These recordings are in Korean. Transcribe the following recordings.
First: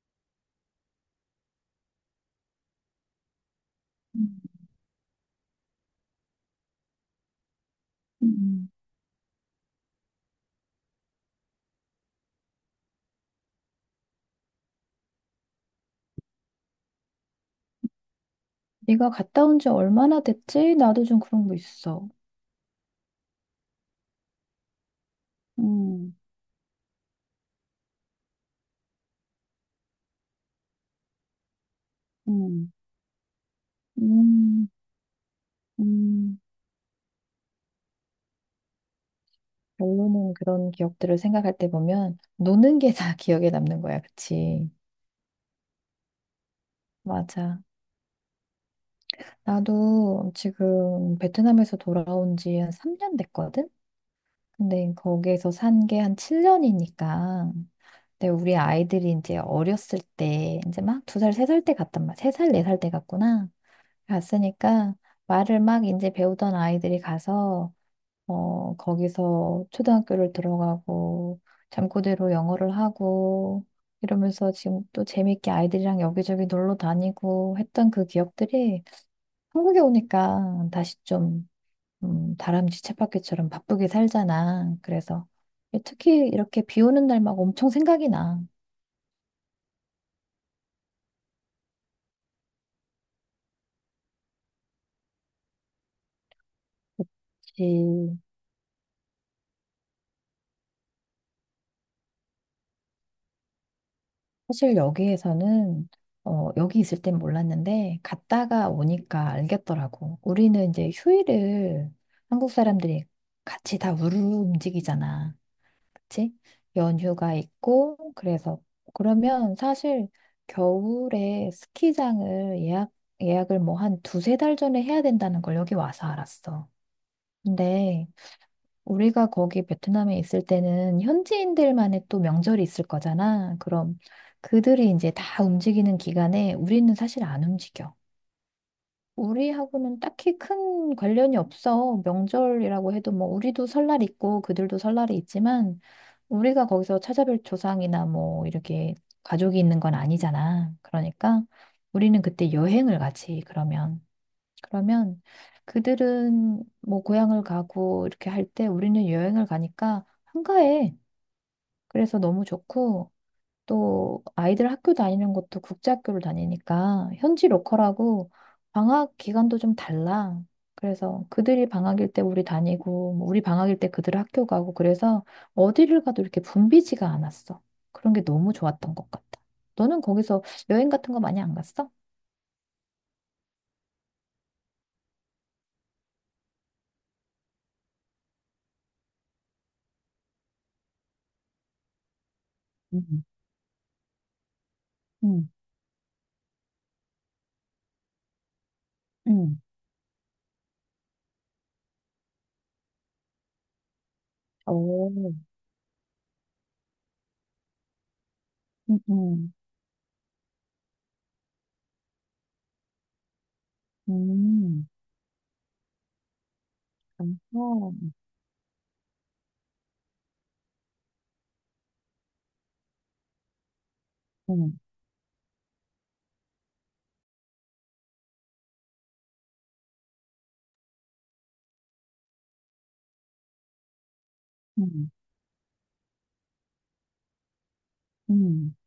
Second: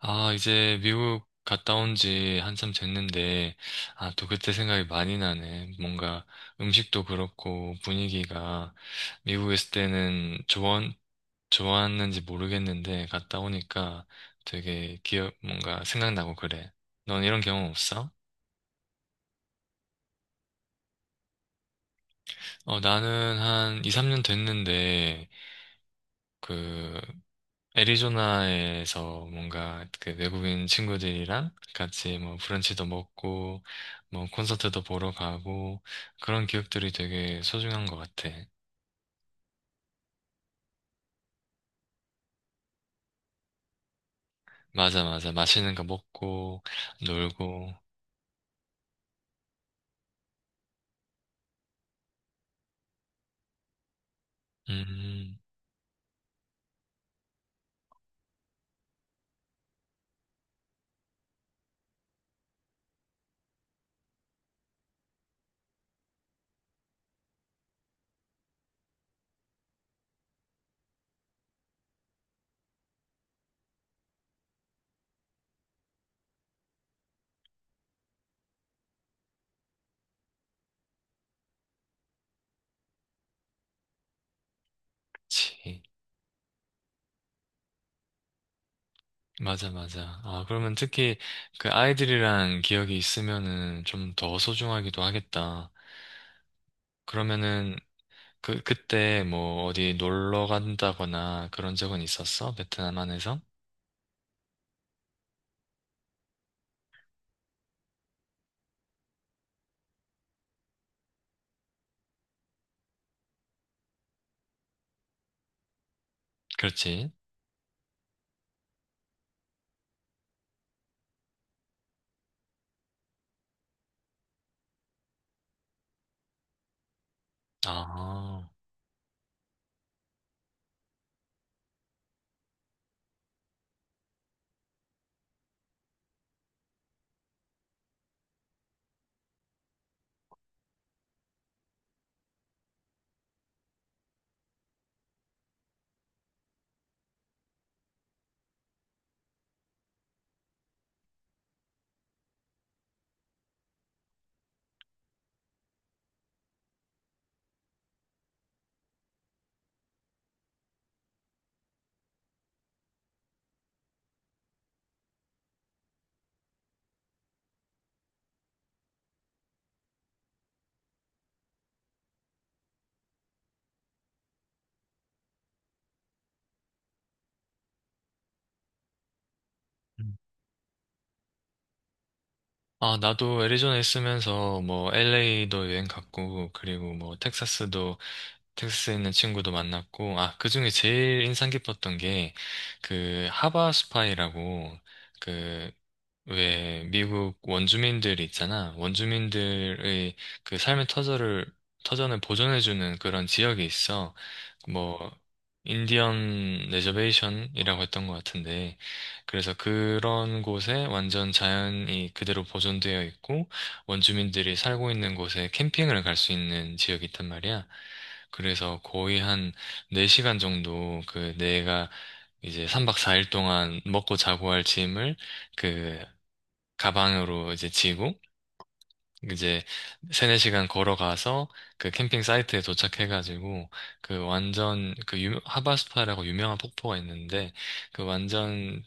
아, 이제 미국 갔다 온지 한참 됐는데, 아, 또 음, 그때 생각이 많이 나네. 뭔가 음식도 그렇고 음. 분위기가 미국에 있을 때는 좋았는지 모르겠는데, 갔다 오니까 되게 기억, 뭔가 생각나고 그래. 넌 이런 경험 없어? 네가 갔다 온지 얼마나 됐지? 나도 좀 그런 거 있어. 어, 나는 한 이삼 년 됐는데, 음, 그 애리조나에서 뭔가 그 외국인 친구들이랑 같이 뭐 음, 브런치도 먹고 뭐 음, 콘서트도 보러 가고 음. 그런 기억들이 되게 소중한 것 같아. 결론은 그런 기억들을 생각할 때 보면 노는 게 다 기억에 남는 거야, 그치? 맞아, 맞아. 맛있는 거 먹고 맞아. 놀고. 나도 지금 베트남에서 돌아온 지 한 3년 됐거든? 근데 음, 거기에서 산 게 한 7년이니까. 근데 우리 아이들이 이제 어렸을 때, 이제 막 두 살, 세 살 때 갔단 말이야. 세 살, 네 살 때 갔구나. 갔으니까 말을 막 이제 배우던 아이들이 가서 거기서 초등학교를 들어가고 잠꼬대로 영어를 하고 이러면서 지금 또 재밌게 아이들이랑 여기저기 놀러 다니고 했던 그 기억들이 한국에 오니까 다시 좀 다람쥐 쳇바퀴처럼 바쁘게 살잖아. 그래서 그치. 특히 이렇게 비 오는 날 막 엄청 생각이 나. 맞아, 맞아. 아, 그러면 특히 그 아이들이랑 기억이 있으면은 좀 더 소중하기도 하겠다. 그러면은 그, 그때 뭐 어디 놀러 간다거나 그런 적은 있었어? 베트남 안에서? 사실 여기에서는 여기 있을 땐 몰랐는데 갔다가 오니까 알겠더라고. 우리는 이제 휴일을 한국 사람들이 같이 다 우르르 움직이잖아. 그치? 그렇지. 연휴가 있고 그래서 그러면 사실 겨울에 스키장을 예약을 뭐 한 두세 달 전에 해야 된다는 걸 여기 와서 알았어. 근데 아, 우리가 거기 베트남에 있을 때는 현지인들만의 또 명절이 있을 거잖아. 그럼 그들이 이제 다 움직이는 기간에 우리는 사실 안 움직여. 우리하고는 딱히 큰 관련이 없어. 명절이라고 해도 뭐 우리도 설날 있고 그들도 설날이 있지만 우리가 거기서 찾아뵐 조상이나 뭐 이렇게 가족이 있는 건 아니잖아. 그러니까 우리는 그때 여행을 가지, 그러면. 그러면 그들은 뭐 고향을 가고 이렇게 할 때 우리는 여행을 가니까 한가해. 그래서 너무 좋고 또 아이들 학교 다니는 것도 국제학교를 다니니까 현지 로컬하고 방학 기간도 좀 달라. 그래서 그들이 방학일 때 우리 다니고 뭐 우리 방학일 때 그들 학교 가고 그래서 어디를 가도 이렇게 붐비지가 않았어. 그런 게 너무 좋았던 것 같아. 너는 음. 거기서 여행 같은 거 많이 안 갔어? 아, 나도 애리조나에 있으면서 뭐 LA도 여행 갔고, 그리고 뭐 텍사스도, 텍사스에 있는 친구도 만났고, 아, 그 중에 제일 인상 깊었던 게 음, 그 하바 스파이라고 음, 그 왜 미국 원주민들 있잖아. 음. 원주민들의 그 삶의 터전을 보존해주는 그런 지역이 있어. 뭐 오, 인디언 레저베이션이라고 했던 것 같은데, 음, 그래서 음. 그런 곳에 완전 자연이 그대로 보존되어 있고 원주민들이 음, 살고 있는 곳에 캠핑을 갈 수 있는 지역이 있단 말이야. 그 그래서 거의 한 4시간 정도 그 내가 이제 3박 4일 동안 먹고 자고 할 음, 짐을 그 가방으로 이제 지고 이제 세네 시간 걸어가서 그 캠핑 사이트에 도착해가지고 그 완전 음, 그 유, 하바스파라고 유명한 폭포가 있는데 그 음, 완전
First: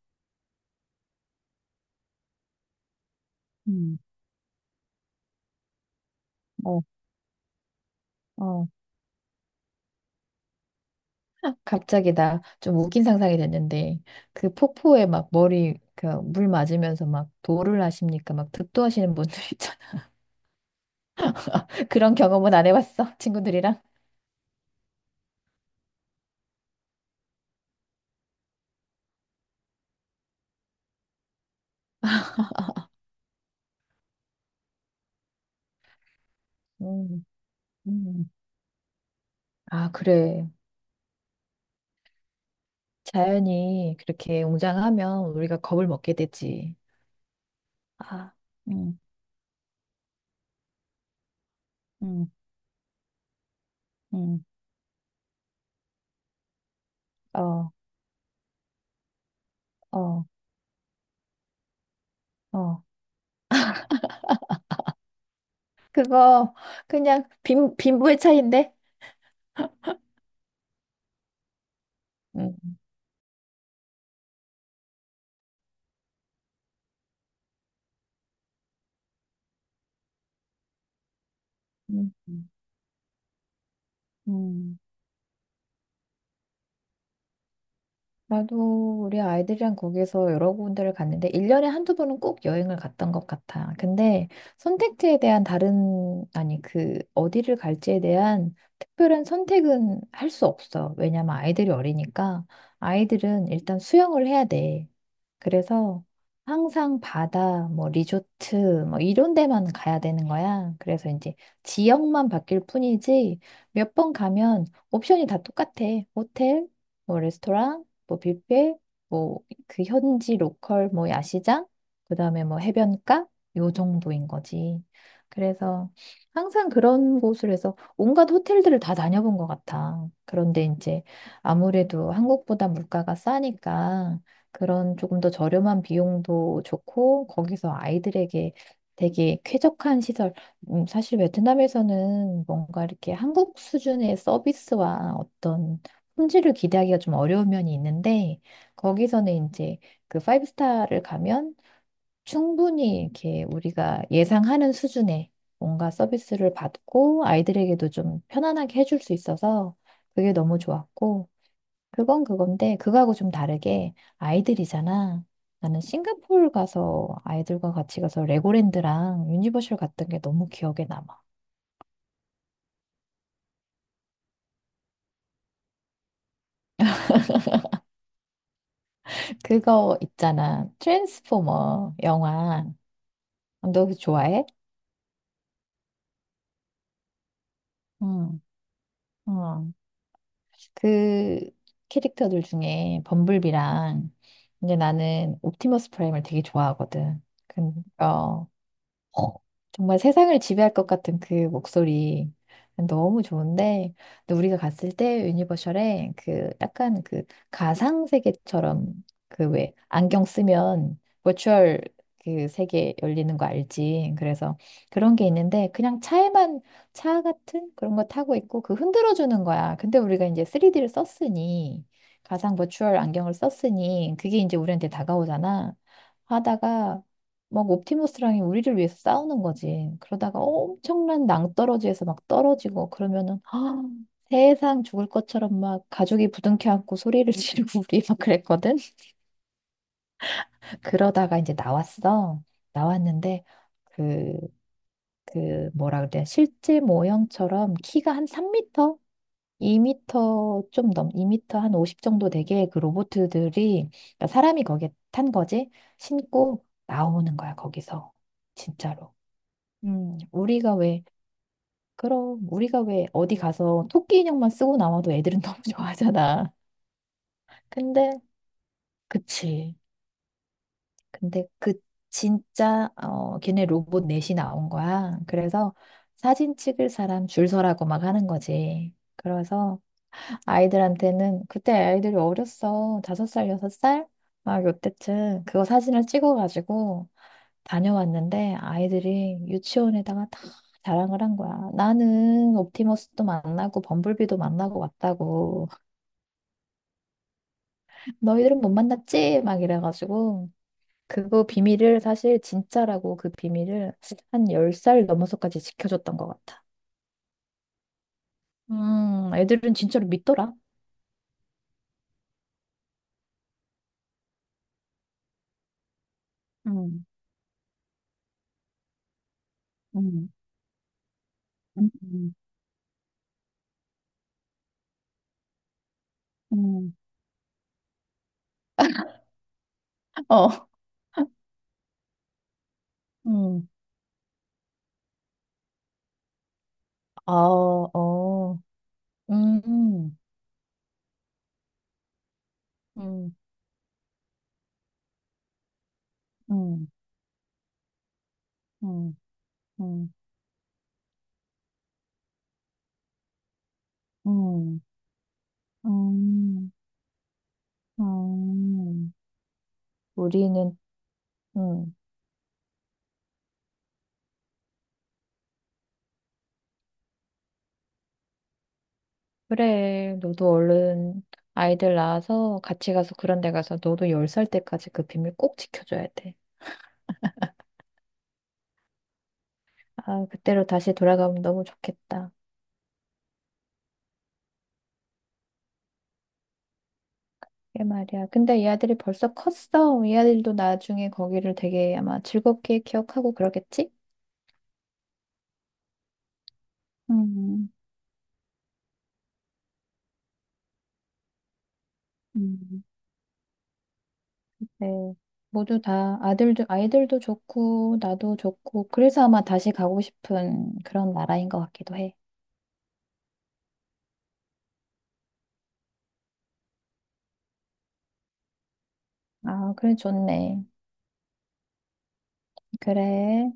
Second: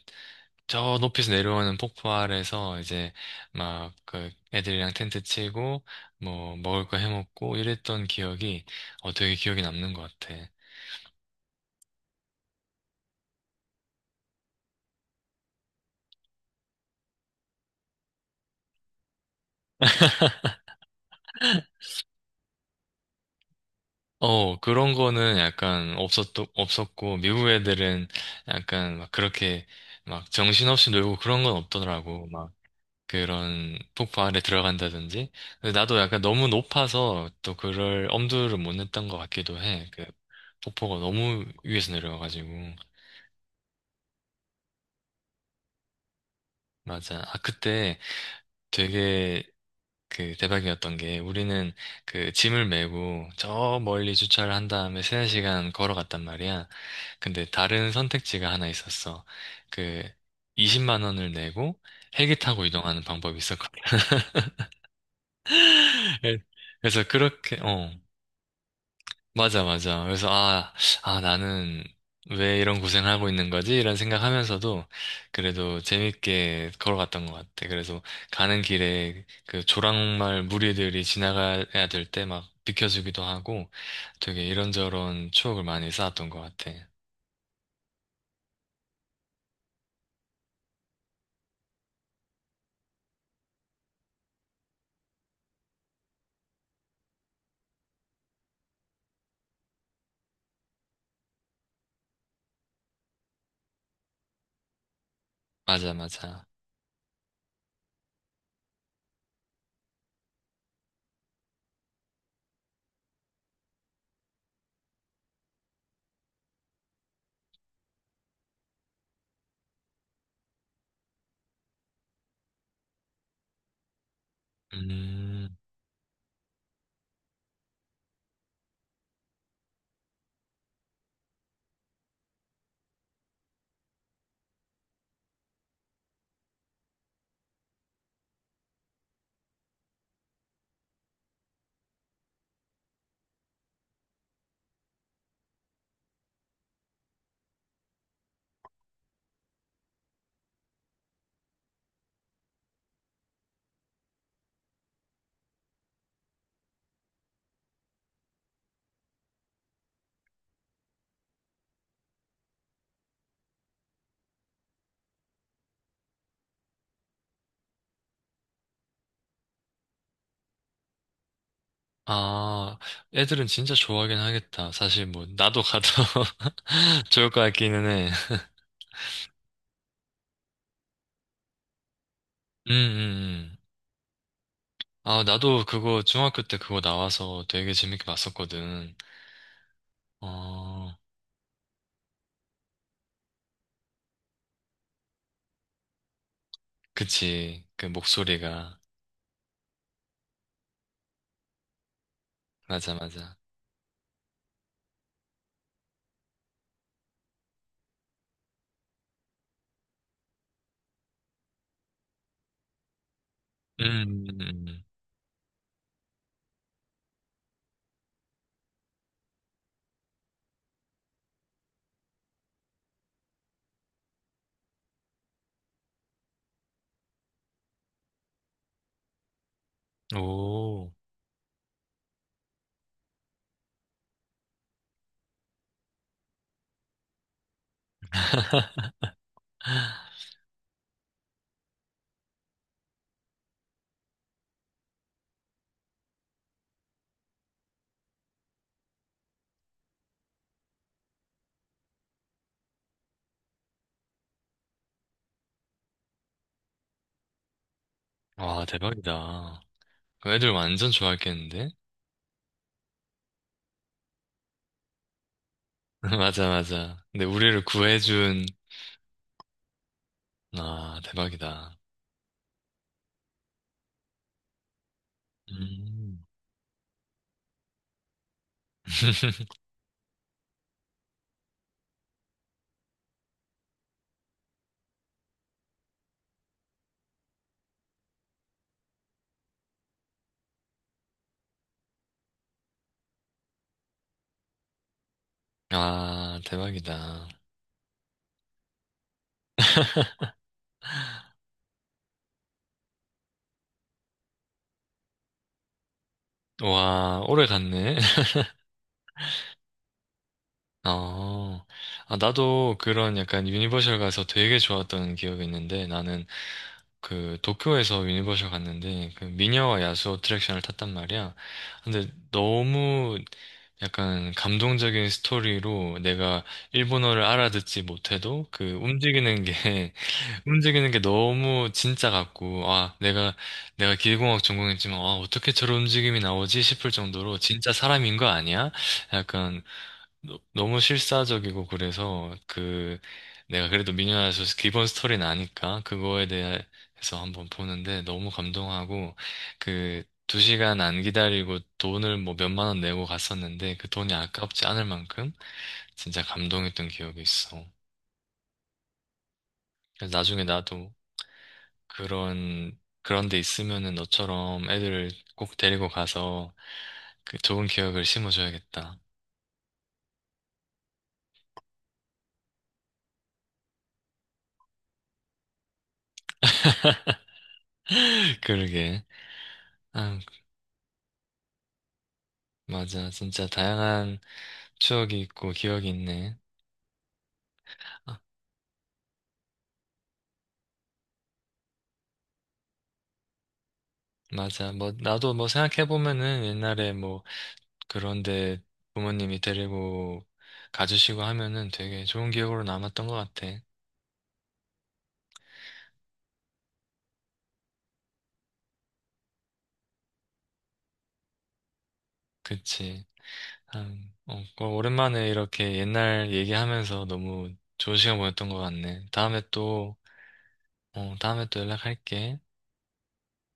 저 높이서 내려오는 폭포 아래서 이제 막 음, 그 애들이랑 텐트 치고 뭐 어, 먹을 거 해먹고 이랬던 기억이 어. 어 되게 기억에 남는 것 같아. 갑자기 나 좀 웃긴 상상이 됐는데, 그 폭포에 막 머리, 그 물 맞으면서 막 도를 하십니까? 막 득도하시는 분들 있잖아. 그런 경험은 안 해봤어, 친구들이랑. 어 그런 거는 약간 없었고 미국 애들은 약간 막 그렇게 막 정신없이 놀고 그런 건 없더라고. 그런 폭포 안에 들어간다든지. 근데 나도 약간 너무 음, 높아서 또 그럴 음. 엄두를 못 냈던 것 같기도 해. 아, 그 그래. 폭포가 너무 위에서 내려와가지고. 자연이 그렇게 웅장하면 우리가 겁을 먹게 되지. 맞아. 아, 그때 아, 음, 되게 그 대박이었던 게 우리는 음, 그 짐을 메고 저 멀리 음, 주차를 한 다음에 세네 시간 걸어갔단 말이야. 근데 어, 다른 선택지가 하나 있었어. 그 어, 20만 원을 내고 헬기 타고 어. 이동하는 방법이 있었거든. 그거, 그래서 그냥 그렇게, 빈, 어. 빈부의 차이인데? 맞아, 맞아. 그래서, 아, 아, 나는 왜 이런 고생을 하고 있는 거지? 이런 생각하면서도 그래도 재밌게 걸어갔던 것 같아. 그래서 가는 길에 그 조랑말 무리들이 지나가야 될 음, 때 막 비켜주기도 하고 되게 음. 이런저런 추억을 많이 쌓았던 것 같아. 나도 우리 아이들이랑 거기서 여러 군데를 갔는데, 1년에 한두 번은 꼭 여행을 갔던 것 같아. 근데 선택지에 대한 다른, 아니, 그, 어디를 갈지에 대한 특별한 선택은 할 수 없어. 왜냐면 아이들이 어리니까 아이들은 일단 수영을 해야 돼. 맞아, 그래서 맞아. 항상 바다, 뭐, 리조트, 뭐, 이런 데만 가야 되는 거야. 그래서 이제 지역만 바뀔 뿐이지 몇 번 가면 옵션이 다 똑같아. 호텔, 뭐 레스토랑, 뭐 뷔페, 뭐 그 현지 로컬 뭐 야시장, 그다음에 뭐 해변가 요 정도인 거지. 음, 그래서 항상 그런 곳을 해서 온갖 호텔들을 다 다녀본 것 같아. 그런데 이제 아무래도 한국보다 물가가 싸니까 그런 조금 더 저렴한 비용도 좋고 거기서 아이들에게 되게 쾌적한 시설. 사실 베트남에서는 뭔가 이렇게 한국 수준의 서비스와 어떤 품질을 기대하기가 좀 어려운 면이 있는데 거기서는 이제 그 파이브 스타를 가면 충분히 이렇게 우리가 예상하는 수준의 뭔가 서비스를 받고 아이들에게도 좀 편안하게 해줄 수 있어서 그게 너무 좋았고 그건 그건데 그거하고 좀 다르게 아이들이잖아. 나는 싱가포르 가서 아이들과 같이 가서 레고랜드랑 유니버셜 갔던 게 너무 기억에 남아. 아, 애들은 진짜 좋아하긴 하겠다. 사실 뭐, 나도 가도 좋을 것 같기는 해. 그거 있잖아. 트랜스포머 영화. 음, 음, 음. 너 그거 좋아해? 아, 나도 그거 중학교 때 그거 나와서 되게 재밌게 응. 봤었거든. 어, 어, 그 캐릭터들 중에 범블비랑 이제 나는 옵티머스 프라임을 되게 좋아하거든. 그치. 그, 그 어, 목소리가. 어, 정말 세상을 지배할 것 같은 그 목소리 맞아, 너무 맞아. 좋은데 근데 우리가 갔을 때 유니버셜에 그 약간 그 가상 세계처럼 그 왜 안경 쓰면 버추얼 그 세계 열리는 거 알지? 음, 그래서 음, 그런 게 있는데 그냥 차에만 차 같은 그런 거 타고 있고 그 흔들어 주는 거야. 근데 우리가 이제 3D를 썼으니 가상 버추얼 안경을 썼으니 그게 이제 우리한테 다가오잖아. 하다가 막 옵티머스랑이 우리를 위해서 싸우는 거지. 그러다가 오. 엄청난 낭떠러지에서 막 떨어지고 그러면은 아, 세상 죽을 것처럼 막 가죽이 부둥켜 안고 소리를 지르고 우리 막 그랬거든. 그러다가 이제 나왔어. 나왔는데 그, 그 뭐라 그래? 실제 모형처럼 키가 한 3미터? 2미터 좀 넘, 2미터 한 50 정도 되게 그 로봇들이 그러니까 사람이 거기에 탄 거지 신고 나오는 거야 거기서 와, 진짜로. 대박이다. 그 애들 우리가 완전 왜, 좋아했겠는데? 그럼, 우리가 왜 어디 가서 토끼 인형만 쓰고 나와도 애들은 너무 맞아, 좋아하잖아. 맞아. 근데 우리를 근데, 구해준, 그치. 아, 근데 그 대박이다. 진짜, 걔네 로봇 넷이 나온 거야. 그래서 음. 사진 찍을 사람 줄 서라고 막 하는 거지. 그래서 아이들한테는 그때 아이들이 어렸어. 다섯 살, 여섯 살? 막 요때쯤 그거 사진을 찍어가지고 다녀왔는데 아이들이 유치원에다가 다 자랑을 한 거야. 나는 옵티머스도 만나고 범블비도 만나고 왔다고. 아, 대박이다. 너희들은 못 만났지? 막 이래가지고 그거 비밀을 사실 진짜라고 그 비밀을 한 10살 넘어서까지 지켜줬던 것 같아. 와, 오래 갔네. 애들은 진짜로 믿더라. 어, 아, 나도 그런 약간 유니버셜 가서 되게 좋았던 기억이 있는데 나는 음, 그 도쿄에서 유니버셜 갔는데 그 미녀와 야수 음, 어트랙션을 탔단 말이야. 음, 근데 음, 너무 약간 감동적인 스토리로 내가 음. 일본어를 알아듣지 못해도 그 움직이는 게 어, 움직이는 게 너무 진짜 같고 아 내가 음. 내가 기계공학 전공했지만 아 어떻게 저런 움직임이 나오지 싶을 아, 정도로 진짜 사람인 거 어, 아니야? 약간 음, 너무 실사적이고 그래서 그 음, 내가 그래도 미녀와서 기본 스토리는 아니까 그거에 음, 대해서 한번 보는데 너무 음, 감동하고 그 음, 두 시간 안 기다리고 돈을 뭐 몇만 원 내고 갔었는데 그 돈이 아깝지 음, 않을 만큼 진짜 음, 감동했던 기억이 있어. 음. 그래서 나중에 우리는, 나도 음, 그런 데 있으면은 너처럼 애들을 꼭 데리고 가서 그 좋은 기억을 심어줘야겠다. 그래, 너도 얼른 아이들 낳아서 같이 가서 그런 데 가서 너도 10살 때까지 그 비밀 꼭 지켜줘야 돼. 그러게. 아, 아, 그때로 다시 돌아가면 너무 좋겠다. 맞아. 진짜 다양한 추억이 있고 기억이 있네. 그게 아, 말이야. 근데 이 아들이 벌써 컸어. 이 아들도 나중에 거기를 되게 아마 즐겁게 기억하고 그러겠지? 맞아. 뭐 나도 뭐 생각해 보면은 옛날에 뭐 음, 그런데 부모님이 데리고 가주시고 하면은 되게 좋은 기억으로 음. 남았던 것 같아. 네. 모두 다 아들도, 아이들도 좋고, 나도 좋고, 그래서 아마 다시 가고 싶은 그런 나라인 것 같기도 해. 그치. 참, 어, 어, 오랜만에 이렇게 옛날 얘기하면서 너무 좋은 시간 보냈던 것 같네. 다음에 아, 그래, 또, 좋네. 어, 다음에 또 연락할게. 그래.